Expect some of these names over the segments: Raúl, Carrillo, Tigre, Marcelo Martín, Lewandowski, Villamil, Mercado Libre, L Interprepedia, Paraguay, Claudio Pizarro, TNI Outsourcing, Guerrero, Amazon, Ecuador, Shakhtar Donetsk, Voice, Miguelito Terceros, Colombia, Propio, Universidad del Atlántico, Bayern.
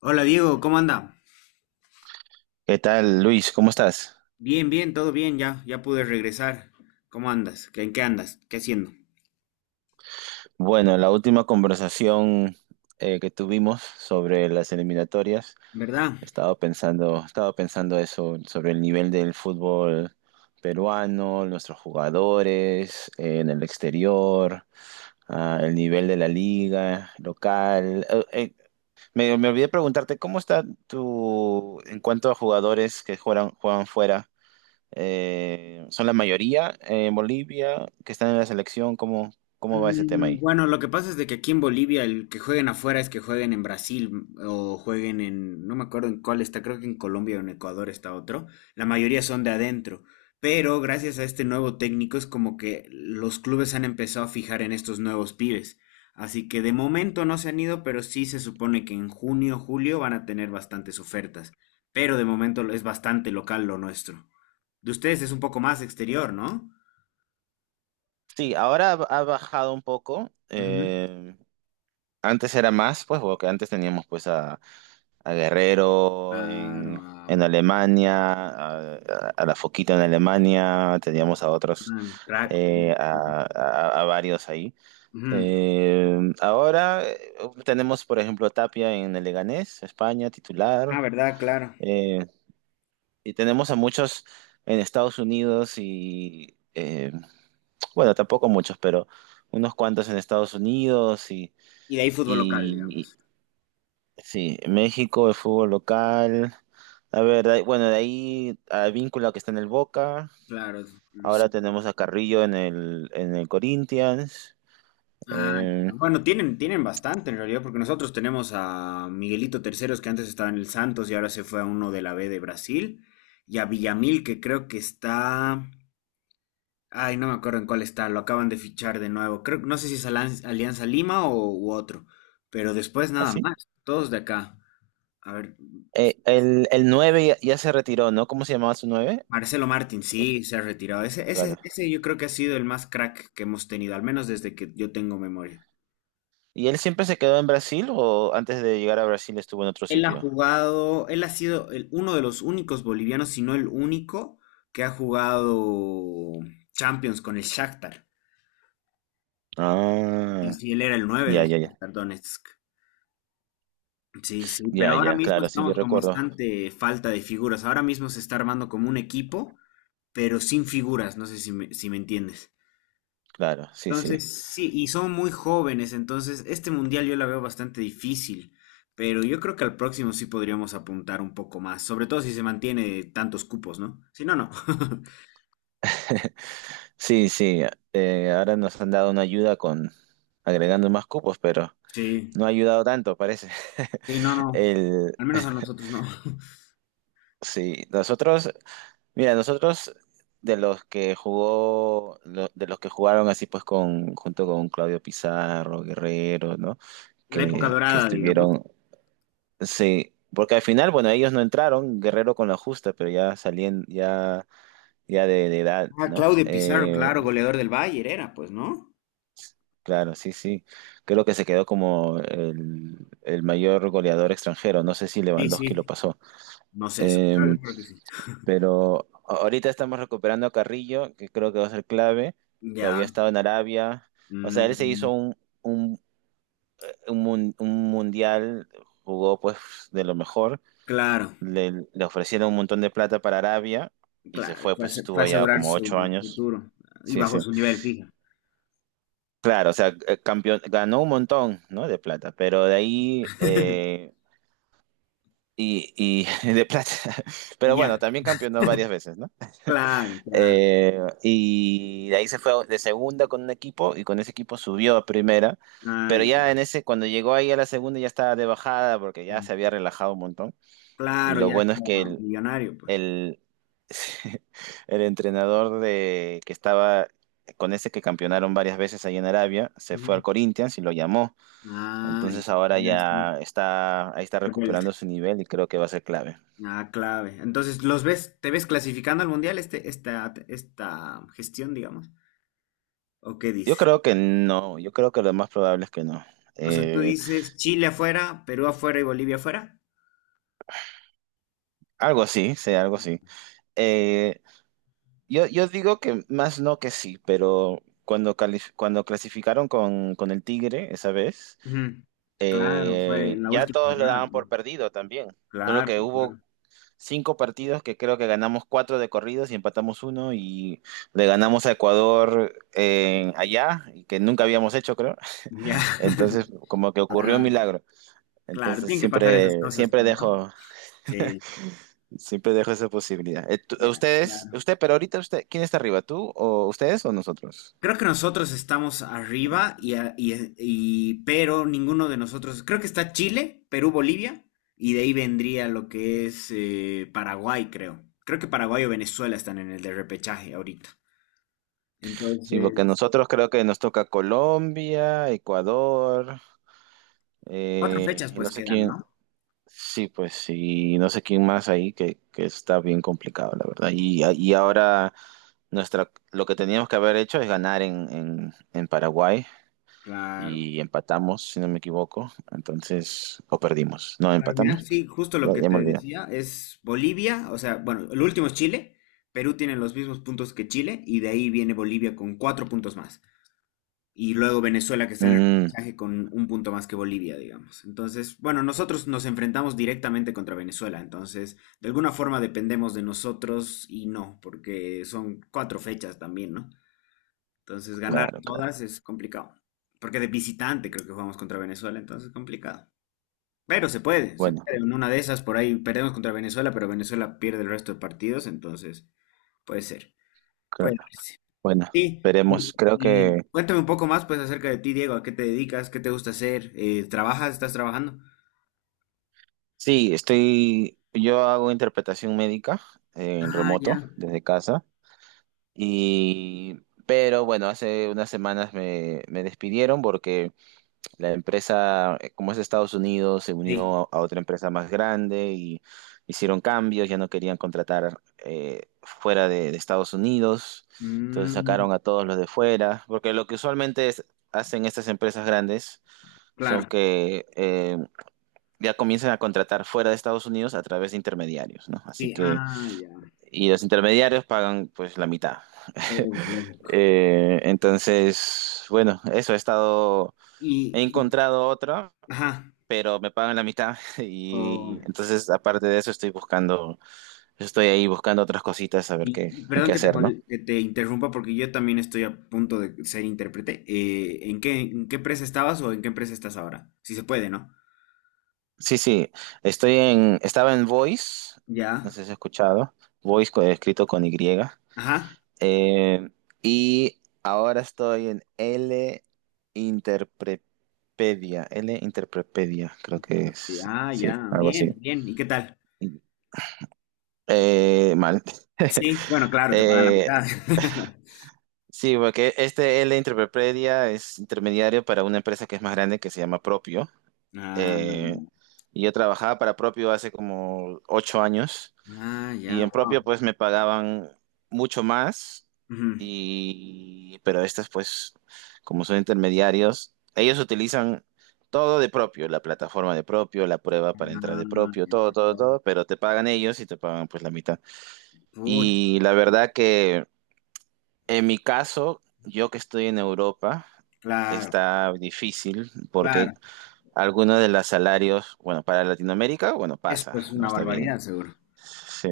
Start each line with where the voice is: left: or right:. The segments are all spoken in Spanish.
left: Hola Diego, ¿cómo anda?
right: ¿Qué tal, Luis? ¿Cómo estás?
left: Bien, bien, todo bien, ya, ya pude regresar. ¿Cómo andas? ¿En qué andas? ¿Qué haciendo?
right: Bueno, la última conversación que tuvimos sobre las eliminatorias,
left: ¿Verdad?
right: estaba pensando eso, sobre el nivel del fútbol peruano, nuestros jugadores en el exterior, el nivel de la liga local. Me olvidé preguntarte, ¿cómo está tu, en cuanto a jugadores que juegan fuera? Son la mayoría en Bolivia que están en la selección. ¿Cómo va ese tema
left: Mm,
right: ahí?
left: Bueno, lo que pasa es de que aquí en Bolivia el que jueguen afuera es que jueguen en Brasil, o jueguen en, no me acuerdo en cuál está, creo que en Colombia o en Ecuador está otro. La mayoría son de adentro, pero gracias a este nuevo técnico es como que los clubes han empezado a fijar en estos nuevos pibes. Así que de momento no se han ido, pero sí se supone que en junio, julio van a tener bastantes ofertas. Pero de momento es bastante local lo nuestro. De ustedes es un poco más exterior, ¿no?
right: Sí, ahora ha bajado un poco.
left: Ujú.
right: Antes era más, pues, porque antes teníamos pues a Guerrero
left: Claro,
right: en
left: ah.
right: Alemania, a la Foquita en Alemania, teníamos a otros,
left: Ah, crack.
right: a varios ahí.
left: Ujú.
right: Ahora Tenemos, por ejemplo, a Tapia en el Leganés, España,
left: Ah,
right: titular.
left: ¿verdad? Claro.
right: eh, Y tenemos a muchos en Estados Unidos bueno, tampoco muchos, pero unos cuantos en Estados Unidos
left: Y de ahí fútbol local,
right: y-
left: digamos.
right: sí, México, el fútbol local. A ver, de ahí- Bueno, de ahí a Víncula que está en el Boca.
left: Claro, es Luis.
right: Ahora tenemos a Carrillo en el Corinthians.
left: Ah,
right: eh,
left: ya. Bueno, tienen bastante en realidad, porque nosotros tenemos a Miguelito Terceros, que antes estaba en el Santos y ahora se fue a uno de la B de Brasil, y a Villamil, que creo que está... Ay, no me acuerdo en cuál está, lo acaban de fichar de nuevo. Creo, no sé si es Alianza Lima o u otro, pero después nada
right: Así.
left: más, todos de acá. A ver,
right: El 9 ya se retiró, ¿no? ¿Cómo se llamaba su nueve?
left: Marcelo Martín,
right: Eh,
left: sí, se ha retirado. Ese, ese,
right: Claro.
left: ese yo creo que ha sido el más crack que hemos tenido, al menos desde que yo tengo memoria.
right: ¿Y él siempre se quedó en Brasil o antes de llegar a Brasil estuvo en otro
left: Él ha
right: sitio?
left: jugado, él ha sido uno de los únicos bolivianos, si no el único, que ha jugado Champions con el Shakhtar. Y
right: Ah,
left: sí, él era el nueve
right: ya,
left: del
right: ya, ya,
left: Shakhtar Donetsk. Sí, sí, pero
right: ya,
left: ahora
right: ya,
left: mismo
right: claro, sí, yo
left: estamos con
right: recuerdo,
left: bastante falta de figuras. Ahora mismo se está armando como un equipo, pero sin figuras. No sé si me entiendes.
right: claro, sí, sí,
left: Entonces, sí, y son muy jóvenes, entonces este mundial yo la veo bastante difícil, pero yo creo que al próximo sí podríamos apuntar un poco más, sobre todo si se mantiene tantos cupos, ¿no? Si no, no.
right: sí, sí, ahora nos han dado una ayuda con agregando más cupos, pero
left: Sí,
right: no ha ayudado tanto, parece.
left: sí, no, no.
right: El,
left: Al menos a nosotros no.
right: sí, mira, nosotros de los que jugó, de los que jugaron así pues con, junto con Claudio Pizarro, Guerrero, ¿no?
left: La época
right: Que
left: dorada, digamos.
right: estuvieron, sí, porque al final, bueno, ellos no entraron, Guerrero con la justa, pero ya salían, ya ya de edad,
left: Ah,
right: ¿no?
left: Claudio Pizarro, claro, goleador del Bayern era, pues, ¿no?
right: Claro, sí, sí. Creo que se quedó como el mayor goleador extranjero. No sé si
left: Sí,
right: Lewandowski lo
left: sí.
right: pasó.
left: No sé eso.
right: Eh,
left: Creo que sí.
right: Ahorita estamos recuperando a Carrillo, que creo que va a ser clave, que había
left: Ya.
right: estado en Arabia. O sea, él se
left: Mm,
right: hizo un, un mundial, jugó pues de lo mejor.
left: claro,
right: Le ofrecieron un montón de plata para Arabia y se
left: claro.
right: fue, pues estuvo
left: Para
right: allá
left: asegurar
right: como ocho
left: su
right: años.
left: futuro y
right: Sí,
left: bajo
right: sí.
left: su nivel, fija.
right: Claro, o sea, campeón, ganó un montón, ¿no? De plata, pero de ahí, y, y de plata,
left: Y
right: pero bueno,
left: ya.
right: también campeonó varias veces, ¿no?
left: Claro, claro.
right: Y de ahí se fue de segunda con un equipo y con ese equipo subió a primera,
left: Ah,
right: pero ya en
left: ya.
right: ese, cuando llegó ahí a la segunda ya estaba de bajada porque ya se había
left: Ujú.
right: relajado un montón. Y
left: Claro,
right: lo
left: ya
right: bueno es que
left: estaba millonario, pues.
right: el, el entrenador de, que estaba con ese que campeonaron varias veces ahí en Arabia se fue al
left: Ujú.
right: Corinthians y lo llamó.
left: Ah, ya.
right: Entonces ahora
left: Ya está.
right: ya está, ahí está
left: De vuelta.
right: recuperando su nivel y creo que va a ser clave.
left: Ah, clave. Entonces, ¿los ves, te ves clasificando al mundial este, esta gestión, digamos? ¿O qué
right: Yo
left: dices?
right: creo que no, yo creo que lo más probable es que no.
left: O sea, tú
right: Eh,
left: dices Chile afuera, Perú afuera y Bolivia afuera.
right: Algo así, sí, algo así. Eh, yo digo que más no que sí, pero cuando clasificaron con el Tigre esa vez,
left: Ujú. Claro, fue en la
right: ya
left: última
right: todos lo
left: jornada,
right: daban
left: ¿no?
right: por perdido también. Solo
left: Claro,
right: que hubo
left: claro.
right: cinco partidos que creo que ganamos cuatro de corridos y empatamos uno y le ganamos a Ecuador allá, y que nunca habíamos hecho, creo.
left: Ya.
right: Entonces, como que ocurrió un
left: Claro,
right: milagro.
left: claro.
right: Entonces,
left: Tienen que pasar esas cosas, pues, ¿no? Sí,
right: siempre dejo esa posibilidad.
left: ya,
right: Ustedes,
left: claro.
right: usted, pero ahorita usted, ¿quién está arriba? ¿Tú o ustedes o nosotros?
left: Creo que nosotros estamos arriba y, pero ninguno de nosotros, creo que está Chile, Perú, Bolivia, y de ahí vendría lo que es, Paraguay, creo. Creo que Paraguay o Venezuela están en el de repechaje ahorita.
right: Sí, porque
left: Entonces,
right: nosotros creo que nos toca Colombia, Ecuador,
left: cuatro fechas
right: y no
left: pues
right: sé
left: quedan,
right: quién.
left: ¿no?
right: Sí, pues sí, no sé quién más ahí que está bien complicado, la verdad. Y ahora nuestra, lo que teníamos que haber hecho es ganar en Paraguay.
left: Claro.
right: Y empatamos, si no me equivoco. Entonces, o perdimos. No,
left: Claro, mira,
right: empatamos.
left: sí, justo
right: Ya,
left: lo que
right: ya me
left: te
right: olvidé.
left: decía es Bolivia, o sea, bueno, el último es Chile, Perú tiene los mismos puntos que Chile, y de ahí viene Bolivia con cuatro puntos más. Y luego Venezuela que está en el
right: Mm,
left: repechaje con un punto más que Bolivia, digamos. Entonces, bueno, nosotros nos enfrentamos directamente contra Venezuela, entonces de alguna forma dependemos de nosotros y no, porque son cuatro fechas también, ¿no? Entonces ganar
right: claro, claro.
left: todas es complicado, porque de visitante creo que jugamos contra Venezuela, entonces es complicado. Pero se puede, se puede.
right: Bueno,
left: En una de esas por ahí perdemos contra Venezuela, pero Venezuela pierde el resto de partidos, entonces puede ser. Puede
right: claro.
left: ser.
right: Bueno,
left: Sí, y,
right: veremos. Creo que
left: y cuéntame un poco más pues acerca de ti, Diego. ¿A qué te dedicas? ¿Qué te gusta hacer? ¿Trabajas? ¿Estás trabajando?
right: sí, estoy. Yo hago interpretación médica en
left: Ah,
right: remoto,
left: ya,
right: desde casa. Y. Pero bueno, hace unas semanas me despidieron porque la empresa, como es de Estados Unidos, se
left: sí.
right: unió a otra empresa más grande y hicieron cambios, ya no querían contratar fuera de Estados Unidos, entonces
left: Mm,
right: sacaron a todos los de fuera, porque lo que hacen estas empresas grandes son
left: claro,
right: que ya comienzan a contratar fuera de Estados Unidos a través de intermediarios, ¿no?
left: sí, ah, ya.
right: Y los intermediarios pagan pues la mitad.
left: Oh, lógico.
right: Bueno, eso he estado, he
left: Y, y-
right: encontrado otra,
left: ajá,
right: pero me pagan la mitad
left: oh,
right: y entonces aparte de eso estoy buscando, estoy ahí buscando otras cositas a ver
left: y,
right: qué,
left: y perdón
right: qué
left: que
right: hacer, ¿no?
left: que te interrumpa porque yo también estoy a punto de ser intérprete. ¿En qué, empresa estabas o en qué empresa estás ahora? Si se puede, ¿no?
right: Sí, sí, estaba en Voice, no
left: Ya,
right: sé si has escuchado, escrito con Y,
left: ajá.
right: eh, y ahora estoy en L Interprepedia, L Interprepedia, creo que
left: Sí,
right: es,
left: ah,
right: sí,
left: ya,
right: algo así.
left: bien, bien. ¿Y qué tal?
right: Mal.
left: Sí, bueno, claro, te pagan la
right: Eh,
left: mitad.
right: Sí, porque este L Interprepredia es intermediario para una empresa que es más grande que se llama Propio.
left: Ah,
right: Eh, y yo trabajaba para Propio hace como 8 años
left: ah,
right: y
left: ya,
right: en
left: wow.
right: Propio pues me pagaban mucho más
left: Ujú.
right: y pero estas pues como son intermediarios, ellos utilizan todo de Propio, la plataforma de Propio, la prueba para entrar de
left: Ah,
right: Propio,
left: ya,
right: todo, todo,
left: wow.
right: todo, pero te pagan ellos y te pagan pues la mitad.
left: Pucha,
right: Y la verdad que en mi caso, yo que estoy en Europa,
left: claro,
right: está difícil porque
left: claro.
right: algunos de los salarios, bueno, para Latinoamérica, bueno,
left: Eso
right: pasa,
left: pues, es
right: ¿no?
left: una
right: Está
left: barbaridad,
right: bien.
left: seguro.
right: Sí.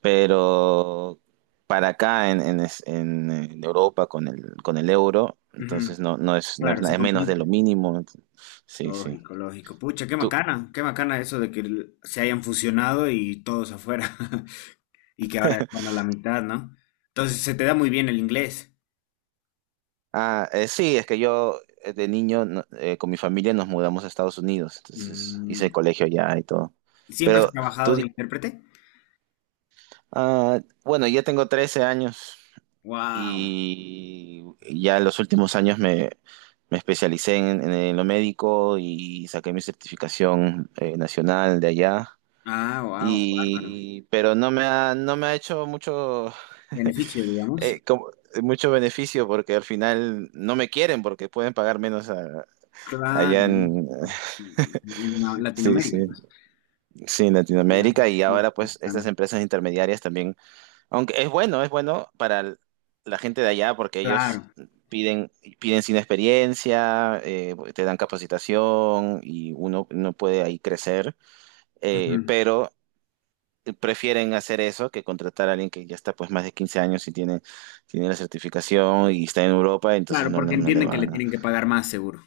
right: Pero para acá en Europa con el euro,
left: Ujú.
right: entonces no es,
left: Claro, se
right: es menos de
left: complica.
right: lo mínimo. Sí, sí.
left: Lógico, lógico. Pucha,
right: Tú,
left: qué macana eso de que se hayan fusionado y todos afuera. Y que ahora están a la mitad, ¿no? Entonces se te da muy bien el inglés.
right: ah, sí, es que yo de niño con mi familia nos mudamos a Estados Unidos, entonces hice el
left: Mm.
right: colegio allá y todo.
left: ¿Siempre has
right: Pero tú,
left: trabajado de intérprete?
right: ah, bueno, yo tengo 13 años
left: Wow.
right: y ya en los últimos años me especialicé en lo médico y saqué mi certificación nacional de allá.
left: Ah, wow, bárbaro.
right: Y, pero no me ha hecho mucho,
left: Beneficio, digamos.
right: eh, como- mucho beneficio porque al final no me quieren porque pueden pagar menos allá
left: Claro,
right: en, sí, sí,
left: Latinoamérica, pues.
right: sí, en
left: Ah,
right: Latinoamérica
left: ok,
right: y ahora pues estas
left: mexicana.
right: empresas intermediarias también. Aunque es bueno, la gente de allá porque ellos
left: Claro.
right: piden, piden sin experiencia, te dan capacitación y uno, no puede ahí crecer,
left: Claro, ujú.
right: pero prefieren hacer eso que contratar a alguien que ya está pues más de 15 años y tiene, tiene la certificación y está en Europa, entonces
left: Claro,
right: no,
left: porque
right: no, no le
left: entienden que
right: va.
left: le
right: ¿No?
left: tienen que pagar más seguro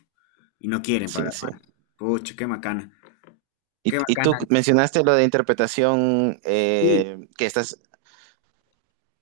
left: y no quieren
right: Sí,
left: pagar
right: sí.
left: más. Pucha, qué macana, qué
right: Y tú
left: macana.
right: mencionaste lo de interpretación, que estás...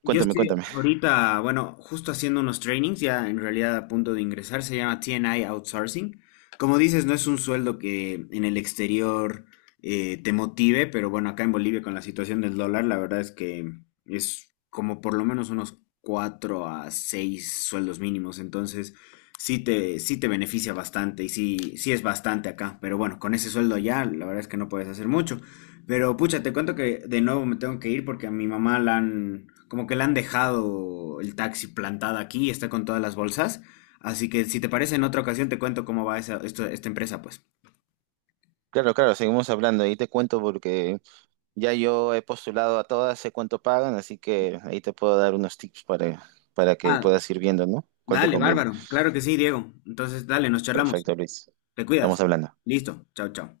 left: Yo
right: Cuéntame,
left: estoy
right: cuéntame.
left: ahorita, bueno, justo haciendo unos trainings, ya en realidad a punto de ingresar, se llama TNI Outsourcing. Como dices, no es un sueldo que en el exterior, te motive, pero bueno, acá en Bolivia con la situación del dólar, la verdad es que es como por lo menos unos 4 a 6 sueldos mínimos, entonces sí te, beneficia bastante y sí, sí es bastante acá, pero bueno, con ese sueldo ya, la verdad es que no puedes hacer mucho. Pero pucha, te cuento que de nuevo me tengo que ir porque a mi mamá la han, como que la han dejado el taxi plantada aquí y está con todas las bolsas. Así que si te parece, en otra ocasión te cuento cómo va esa, esta empresa, pues.
right: Claro, claro, seguimos hablando. Ahí te cuento porque ya yo he postulado a todas, sé cuánto pagan, así que ahí te puedo dar unos tips para
left: Ah,
right: que puedas ir viendo, ¿no? ¿Cuál te
left: dale,
right: conviene?
left: bárbaro. Claro que sí, Diego. Entonces, dale, nos charlamos.
right: Perfecto, Luis.
left: Te
right: Estamos
left: cuidas.
right: hablando.
left: Listo. Chao, chao.